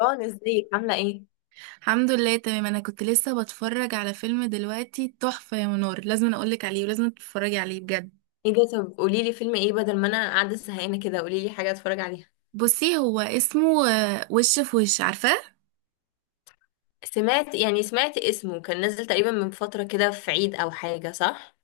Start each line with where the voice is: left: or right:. left: ران، ازيك عاملة ايه؟
right: الحمد لله، تمام. انا كنت لسه بتفرج على فيلم دلوقتي تحفة يا منار، لازم أنا اقولك عليه ولازم تتفرجي عليه بجد.
left: ايه ده؟ طب قولي لي فيلم ايه، بدل ما انا قاعدة زهقانة كده. قولي لي حاجة اتفرج عليها.
right: بصي، هو اسمه وش في وش. عارفاه؟
left: سمعت، يعني سمعت اسمه كان نازل تقريبا من فترة كده، في عيد او حاجة، صح؟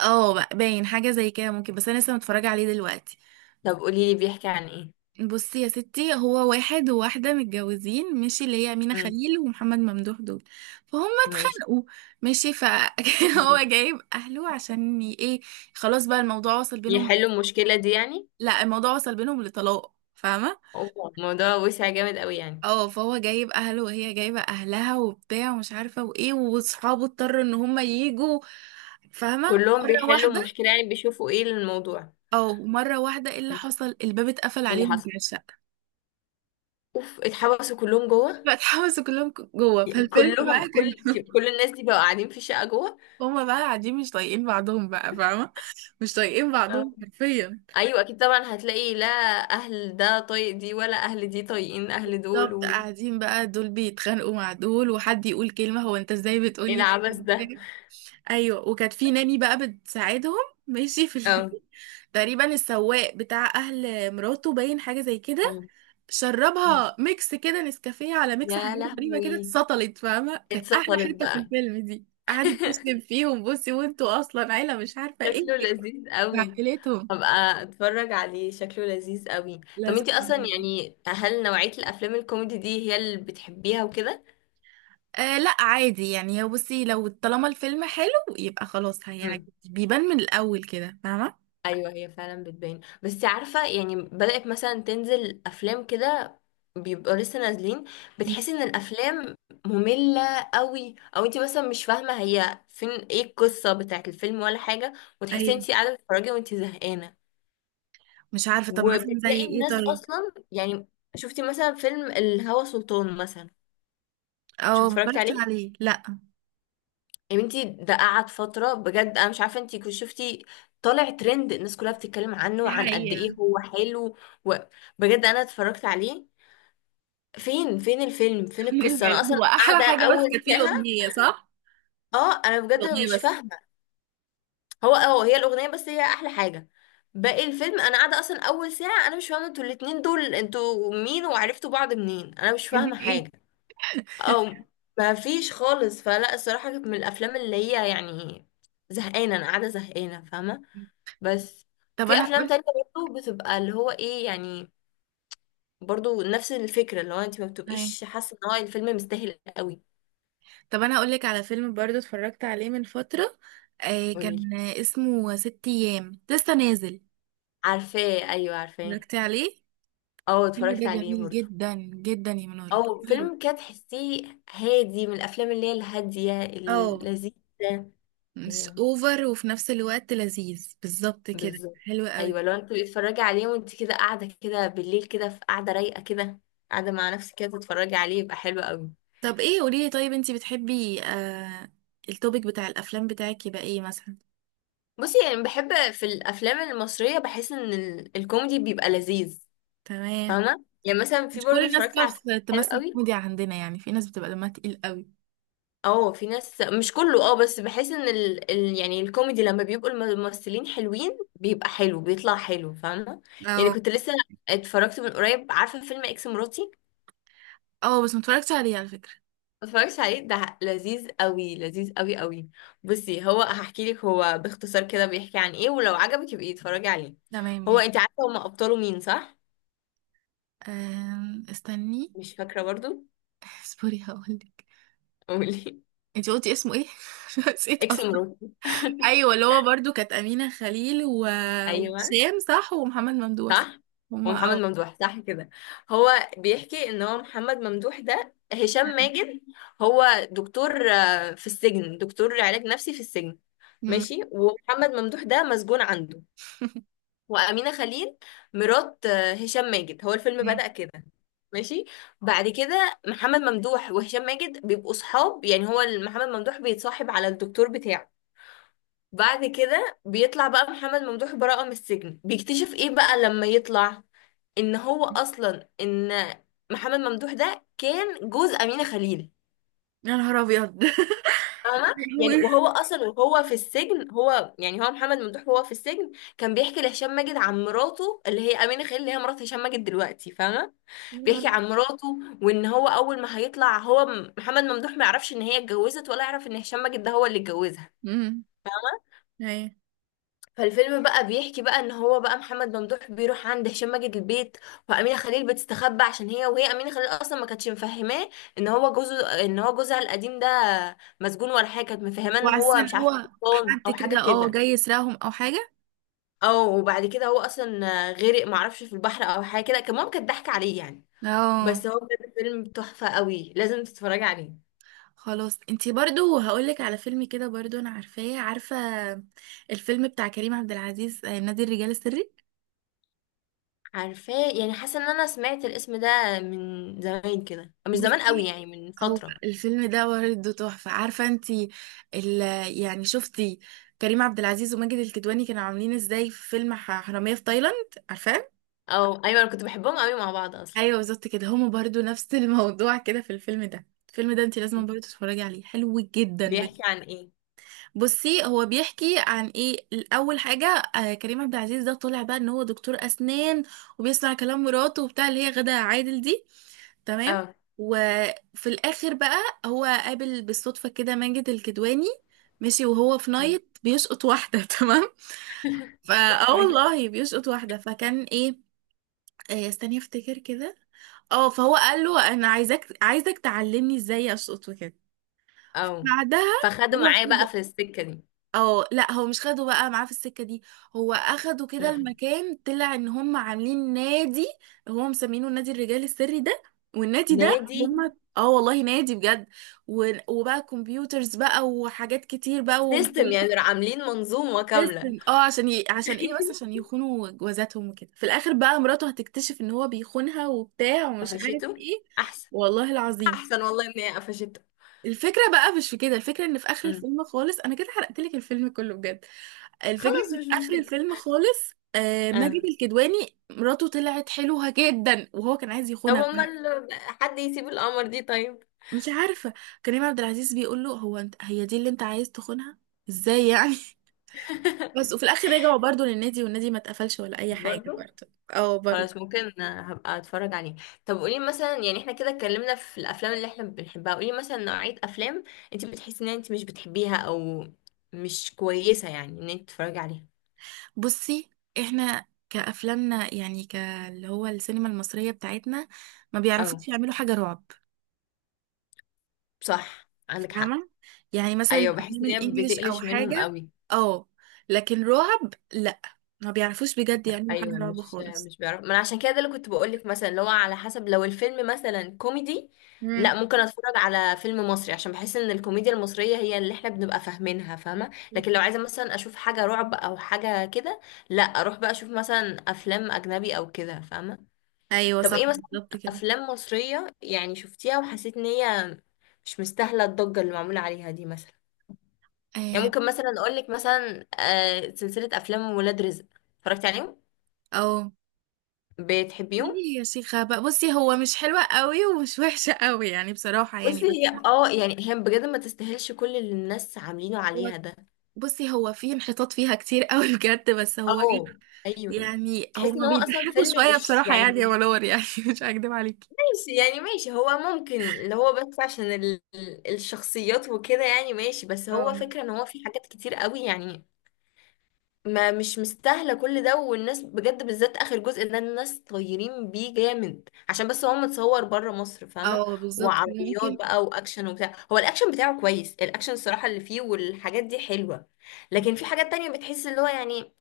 right: اه، بقى باين حاجة زي كده ممكن، بس انا لسه متفرجة عليه دلوقتي.
left: طب قولي لي بيحكي عن ايه؟
right: بصي يا ستي، هو واحد وواحدة متجوزين، ماشي؟ اللي هي أمينة
left: امم.
right: خليل ومحمد ممدوح دول. فهم
left: ماشي.
right: اتخانقوا، ماشي. فهو جايب اهله عشان ايه. خلاص بقى، الموضوع وصل بينهم.
left: يحلوا المشكلة دي يعني؟
right: لا، الموضوع وصل بينهم لطلاق، فاهمة؟
left: اوبا، الموضوع وسع جامد قوي يعني.
right: اه، فهو جايب اهله وهي جايبه اهلها وبتاع ومش عارفه وايه، واصحابه اضطروا ان هم يجوا. فاهمه؟
left: كلهم
right: مره
left: بيحلوا
right: واحده.
left: المشكلة يعني، بيشوفوا ايه الموضوع.
right: او مره واحده، ايه اللي
left: ماشي.
right: حصل؟ الباب اتقفل
left: ايه اللي
right: عليهم
left: حصل؟
right: من الشقه.
left: اوف، اتحبسوا كلهم جوه؟
right: فاتحبسوا كلهم جوه، فالفيلم بقى
left: كلهم.
right: كان
left: كل كل الناس دي بقوا قاعدين في الشقة جوه؟
right: هما بقى قاعدين مش طايقين بعضهم بقى، فاهمه؟ مش طايقين بعضهم حرفيا.
left: ايوه اكيد طبعا، هتلاقي لا اهل ده طايق دي ولا اهل دي طايقين اهل دول
right: بالظبط،
left: و...
right: قاعدين بقى دول بيتخانقوا مع دول، وحد يقول كلمه، هو انت ازاي
left: ايه
right: بتقولي
left: العبث ده؟
right: كده. ايوه، وكانت في ناني بقى بتساعدهم. ماشي، في
left: اه.
right: تقريبا السواق بتاع اهل مراته باين حاجه زي كده.
left: اه. مم.
right: شربها ميكس كده، نسكافيه على ميكس، حاجات
left: يا
right: غريبه كده.
left: لهوي،
right: اتسطلت، فاهمه؟ كانت احلى
left: اتسطلت
right: حته في
left: بقى.
right: الفيلم دي. قعدت تشتم فيهم، بصي وانتوا اصلا عيله مش عارفه ايه
left: شكله
right: ايه.
left: لذيذ قوي.
right: عائلتهم.
left: هبقى اتفرج عليه، شكله لذيذ قوي. طب
right: لازم
left: انتي اصلا
right: تفهميهم.
left: يعني، هل نوعية الافلام الكوميدي دي هي اللي بتحبيها وكده؟
right: لا عادي يعني. هو بصي، لو طالما الفيلم حلو يبقى خلاص هيعجبك، بيبان من الاول كده، فاهمه؟
left: ايوه هي فعلا بتبان، بس عارفه يعني، بدأت مثلا تنزل افلام كده، بيبقوا لسه نازلين، بتحسي ان الافلام ممله قوي، او انت مثلا مش فاهمه هي فين، ايه القصه بتاعت الفيلم ولا حاجه، وتحسي
right: ايوه.
left: انت قاعده بتتفرجي وانت زهقانه،
right: مش عارفه، طب مثلا زي
left: وبتلاقي
right: ايه؟
left: الناس
right: طيب.
left: اصلا يعني. شفتي مثلا فيلم الهوى سلطان مثلا؟ شو
right: اه، ما
left: اتفرجت
right: اتفرجتش
left: عليه؟
right: عليه، لا.
left: يا بنتي ده قعد فترة بجد، أنا مش عارفة انتي كنت شفتي. طالع ترند، الناس كلها بتتكلم عنه
right: دي
left: وعن قد
right: حقيقة.
left: ايه هو حلو، وبجد أنا اتفرجت عليه. فين الفيلم، فين
right: خلي
left: القصة؟ أنا
right: بالك،
left: أصلا
right: هو أحلى
left: قاعدة
right: حاجة بس
left: أول
right: كانت فيه
left: ساعة.
right: الأغنية، صح؟
left: اه أنا بجد
right: الأغنية
left: مش
right: بس.
left: فاهمة. هو اه هي الأغنية بس هي أحلى حاجة. باقي الفيلم أنا قاعدة أصلا أول ساعة، أنا مش فاهمة، انتوا الاتنين دول انتوا مين وعرفتوا بعض منين؟ أنا مش
right: عايزين
left: فاهمة
right: ايه؟
left: حاجة. أو ما فيش خالص، فلا الصراحة كانت من الأفلام اللي هي يعني، زهقانة. أنا قاعدة زهقانة، فاهمة؟ بس
right: طب
left: في
right: انا
left: افلام
right: هقول
left: تانية برضه بتبقى اللي هو ايه يعني، برضه نفس الفكرة، اللي هو انت ما
right: لك
left: بتبقيش حاسة ان هو الفيلم مستاهل قوي.
right: طب انا هقول لك على فيلم برضو اتفرجت عليه من فترة.
left: قوليلي.
right: كان اسمه ست ايام، لسه نازل.
left: عارفاه، ايوه عارفاه.
right: اتفرجتي عليه؟
left: اه
right: الفيلم ده
left: اتفرجت عليه
right: جميل
left: برضه.
right: جدا جدا يا منور،
left: او
right: جميل.
left: فيلم كده تحسيه هادي، من الافلام اللي هي الهادية
right: اه،
left: اللذيذة.
right: مش
left: ايوه،
right: اوفر وفي نفس الوقت لذيذ، بالظبط كده،
left: بالظبط.
right: حلو قوي.
left: ايوه لو انت بتتفرجي عليه وانت كده قاعدة كده بالليل كده، في قاعدة رايقة كده، قاعدة مع نفسك كده تتفرجي عليه، يبقى حلو قوي.
right: طب ايه، قولي لي طيب. انتي بتحبي التوبيك بتاع الافلام بتاعك يبقى ايه مثلا؟
left: بصي يعني بحب في الافلام المصريه، بحس ان الكوميدي بيبقى لذيذ.
right: تمام.
left: فاهمه؟ يعني مثلا في
right: مش كل
left: برضه
right: الناس
left: اتفرجت على
right: بتعرف
left: فيلم حلو
right: تمثل
left: قوي.
right: كوميديا عندنا، يعني في ناس بتبقى دمها تقيل قوي.
left: اه في ناس مش كله، بس بحس ان يعني الكوميدي لما بيبقوا الممثلين حلوين بيبقى حلو، بيطلع حلو، فاهمه؟ يعني
right: اه.
left: كنت لسه اتفرجت من قريب، عارفه فيلم اكس مراتي؟
right: اه بس متفرجتش عليه على فكرة.
left: ما اتفرجتش عليه، ده لذيذ قوي، لذيذ قوي قوي. بصي، هو هحكي لك هو باختصار كده بيحكي عن ايه، ولو عجبك يبقي اتفرجي عليه.
right: تمام،
left: هو
right: ماشي.
left: انت عارفه هما ابطاله مين، صح؟
right: استني.
left: مش فاكره برضو.
right: اصبري هقولك.
left: قولي.
right: انتي قلتي اسمه ايه؟ نسيت
left: اكس
right: اصلا.
left: مراتي.
right: ايوه، اللي هو برضو كانت امينه خليل
left: ايوه،
right: وهشام، صح؟ ومحمد ممدوح، صح.
left: صح،
right: هما،
left: ومحمد
right: اه.
left: ممدوح، صح كده. هو بيحكي ان هو محمد ممدوح ده، هشام ماجد هو دكتور، في السجن، دكتور علاج نفسي في السجن.
right: مم.
left: ماشي. ومحمد ممدوح ده مسجون عنده. وأمينة خليل مرات هشام ماجد. هو الفيلم
right: تمام.
left: بدأ كده. ماشي. بعد كده محمد ممدوح وهشام ماجد بيبقوا صحاب، يعني هو محمد ممدوح بيتصاحب على الدكتور بتاعه. بعد كده بيطلع بقى محمد ممدوح براءة من السجن، بيكتشف ايه بقى لما يطلع؟ ان هو اصلا، ان محمد ممدوح ده كان جوز أمينة خليل.
right: يا نهار ابيض.
left: فاهمة؟ يعني
right: يا
left: وهو اصلا وهو في السجن، هو يعني، هو محمد ممدوح وهو في السجن كان بيحكي لهشام ماجد عن مراته اللي هي أمينة خليل، اللي هي مرات هشام ماجد دلوقتي، فاهمة؟
right: نهار
left: بيحكي عن مراته، وان هو اول ما هيطلع، هو محمد ممدوح ما يعرفش ان هي اتجوزت، ولا يعرف ان هشام ماجد ده هو اللي اتجوزها.
right: امم ايوه،
left: فالفيلم بقى بيحكي بقى ان هو بقى محمد ممدوح بيروح عند هشام ماجد البيت، وامينه خليل بتستخبى عشان هي، وهي امينه خليل اصلا ما كانتش مفهماه ان هو جوزه، ان هو جوزها القديم ده مسجون ولا حاجه. كانت مفهماه ان هو مش
right: وعشان
left: عارفه،
right: هو
left: قبطان
right: حد
left: او حاجه
right: كده
left: كده،
right: جاي يسرقهم او حاجه.
left: او وبعد كده هو اصلا غرق معرفش في البحر او حاجه كده. كان ماما كانت ضحك عليه يعني.
right: اه.
left: بس هو بجد فيلم تحفه قوي، لازم تتفرجي عليه.
right: خلاص، انتي برضو هقولك على فيلم كده برضو، انا عارفاه، عارفة الفيلم بتاع كريم عبد العزيز، نادي الرجال السري.
left: عارفاه، يعني حاسه ان انا سمعت الاسم ده من زمان كده، مش زمان قوي
right: بصي،
left: يعني، من
right: هو
left: فتره.
right: الفيلم ده برضه تحفة، عارفة انتي ال يعني، شفتي كريم عبد العزيز وماجد الكدواني كانوا عاملين ازاي في فيلم حرامية في تايلاند، عارفاه؟
left: او ايوه، انا كنت بحبهم قوي مع بعض اصلا.
right: ايوه بالظبط كده، هما برضه نفس الموضوع كده. في الفيلم ده انتي لازم برضه تتفرجي عليه، حلو جدا.
left: بيحكي عن ايه؟
right: بصي هو بيحكي عن ايه. اول حاجه، كريم عبد العزيز ده طلع بقى ان هو دكتور اسنان، وبيسمع كلام مراته وبتاع، اللي هي غادة عادل دي. تمام.
left: اه.
right: وفي الاخر بقى، هو قابل بالصدفه كده ماجد الكدواني. ماشي، وهو في نايت بيشقط واحده. تمام. فا اه والله بيشقط واحده، فكان ايه، استني افتكر كده. اه، فهو قال له انا عايزك تعلمني ازاي اشقط وكده.
left: اه.
right: بعدها،
left: فخدوا
right: هو
left: معايا
right: خده.
left: بقى في السكه دي.
right: اه، لا هو مش خده بقى معاه في السكة دي، هو اخده كده،
left: لح-
right: المكان طلع ان هم عاملين نادي. هو مسمينه نادي الرجال السري ده. والنادي ده
left: نادي.
right: هم اه والله نادي بجد، وبقى كمبيوترز بقى وحاجات كتير بقى
left: سيستم يعني،
right: وموبايلات.
left: راح عاملين منظومه كامله.
right: سيستم، عشان عشان ايه، بس عشان يخونوا جوازاتهم وكده. في الاخر بقى مراته هتكتشف ان هو بيخونها وبتاع ومش عارف
left: قفشته،
right: ايه.
left: احسن.
right: والله العظيم.
left: احسن والله ان هي قفشته.
right: الفكرة بقى مش في كده، الفكرة ان في اخر
left: أمم.
right: الفيلم خالص، انا كده حرقت لك الفيلم كله بجد. الفكرة
left: خلاص
right: ان
left: مش
right: في اخر
left: مشكله.
right: الفيلم خالص،
left: اه.
right: ماجد الكدواني مراته طلعت حلوة جدا، وهو كان عايز
left: طب
right: يخونها.
left: امال، حد يسيب القمر دي طيب؟
right: مش عارفة. كريم عبد العزيز بيقول له، هو انت هي دي اللي انت عايز تخونها؟ ازاي يعني؟ بس. وفي الاخر رجعوا برضو للنادي، والنادي ما اتقفلش ولا اي حاجة
left: برضو.
right: برضو. اه برضو.
left: خلاص، ممكن هبقى اتفرج عليه. طب قولي مثلا يعني، احنا كده اتكلمنا في الافلام اللي احنا بنحبها، قولي مثلا نوعية افلام انت بتحسي ان انت مش بتحبيها، او مش كويسة يعني ان انت تتفرجي عليها.
right: بصي، احنا كأفلامنا يعني، كاللي هو السينما المصرية بتاعتنا، ما
left: او
right: بيعرفوش يعملوا حاجة رعب،
left: صح، عندك حق.
right: فاهمة؟ يعني مثلا
left: ايوه بحس
right: الأفلام
left: ان هي
right: الإنجليش أو
left: بتقلش منهم
right: حاجة،
left: قوي.
right: اه. لكن رعب لأ، ما بيعرفوش بجد يعملوا حاجة
left: ايوه،
right: رعب
left: مش
right: خالص.
left: مش بيعرف. ما انا عشان كده ده اللي كنت بقول لك، مثلا اللي هو على حسب، لو الفيلم مثلا كوميدي، لا
right: مم.
left: ممكن اتفرج على فيلم مصري، عشان بحس ان الكوميديا المصريه هي اللي احنا بنبقى فاهمينها، فاهمه؟ لكن لو عايزه مثلا اشوف حاجه رعب او حاجه كده، لا اروح بقى اشوف مثلا افلام اجنبي او كده، فاهمه؟
right: أيوة
left: طب ايه
right: صح،
left: مثلا
right: بالظبط كده.
left: افلام مصريه يعني شفتيها وحسيت ان هي مش مستاهله الضجه اللي معموله عليها دي مثلا؟ يعني
right: آه،
left: ممكن مثلا اقول لك مثلا سلسله افلام ولاد رزق. اتفرجتي عليهم؟
right: اه
left: بتحبيهم؟
right: يعني، يا شيخة بقى، بصي هو مش حلوة قوي ومش وحشة قوي يعني، بصراحة يعني،
left: بصي
right: بس
left: هي يعني هي بجد ما تستاهلش كل اللي الناس عاملينه
right: هو
left: عليها ده.
right: بصي، هو في انحطاط فيها كتير قوي بجد، بس هو ايه،
left: اه ايوه،
right: يعني
left: تحس ان
right: هما
left: هو اصلا
right: بيضحكوا
left: فيلم
right: شوية
left: مش
right: بصراحة
left: يعني
right: يعني، يا
left: مش
right: ولور يعني، مش هكدب عليكي.
left: ماشي يعني، ماشي هو ممكن اللي هو بس عشان الشخصيات وكده، يعني ماشي، بس
right: اه.
left: هو فكرة ان هو في حاجات كتير قوي يعني ما مش مستاهله كل ده. والناس بجد بالذات اخر جزء ده، الناس طايرين بيه جامد عشان بس هو متصور بره مصر، فاهمه؟
right: اه بالظبط كده،
left: وعربيات
right: ممكن.
left: بقى واكشن وبتاع، هو الاكشن بتاعه كويس، الاكشن الصراحه اللي فيه والحاجات دي حلوه، لكن في حاجات تانية بتحس اللي هو يعني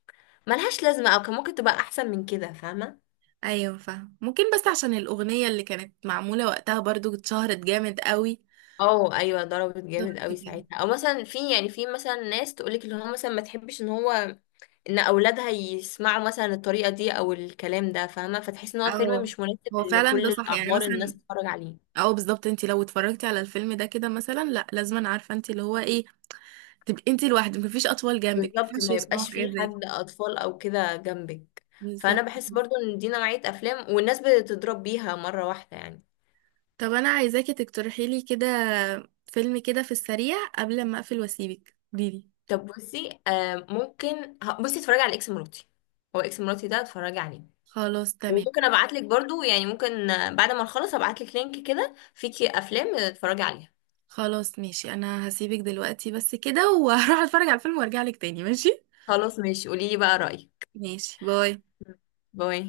left: ملهاش لازمه، او كان ممكن تبقى احسن من كده، فاهمه؟
right: ايوه فاهم، ممكن بس عشان الاغنيه اللي كانت معموله وقتها برضو اتشهرت جامد قوي.
left: اه ايوه، ضربت
right: بالظبط
left: جامد قوي
right: كده.
left: ساعتها. او مثلا في يعني في مثلا ناس تقولك اللي هو مثلا ما تحبش ان هو ان اولادها يسمعوا مثلا الطريقه دي او الكلام ده، فاهمه؟ فتحس ان هو فيلم
right: اه،
left: مش مناسب
right: هو فعلا ده
left: لكل
right: صح يعني،
left: الاعمار الناس
right: مثلا
left: تتفرج عليه.
right: اه بالظبط، انت لو اتفرجتي على الفيلم ده كده مثلا، لا لازما، عارفه انت اللي هو ايه، تبقي انت لوحدك، مفيش اطفال جنبك،
left: بالظبط،
right: مفيش
left: ما
right: يسمعوا
left: يبقاش
right: حاجات
left: فيه
right: زي
left: حد
right: كده.
left: اطفال او كده جنبك. فانا
right: بالظبط
left: بحس
right: كده.
left: برضو ان دي نوعيه افلام والناس بتضرب بيها مره واحده يعني.
right: طب انا عايزاكي تقترحي لي كده فيلم كده في السريع قبل ما اقفل واسيبك، قوليلي.
left: طب بصي آه ممكن ه- بصي اتفرجي على اكس مراتي. هو اكس مراتي ده اتفرجي عليه.
right: خلاص تمام.
left: وممكن ابعت لك برضو يعني، ممكن بعد ما نخلص ابعت لك لينك كده فيكي افلام اتفرجي عليها.
right: خلاص ماشي، انا هسيبك دلوقتي بس كده، وهروح اتفرج على الفيلم وارجع لك تاني، ماشي؟
left: خلاص ماشي، قولي لي بقى رايك.
right: ماشي، باي.
left: باي.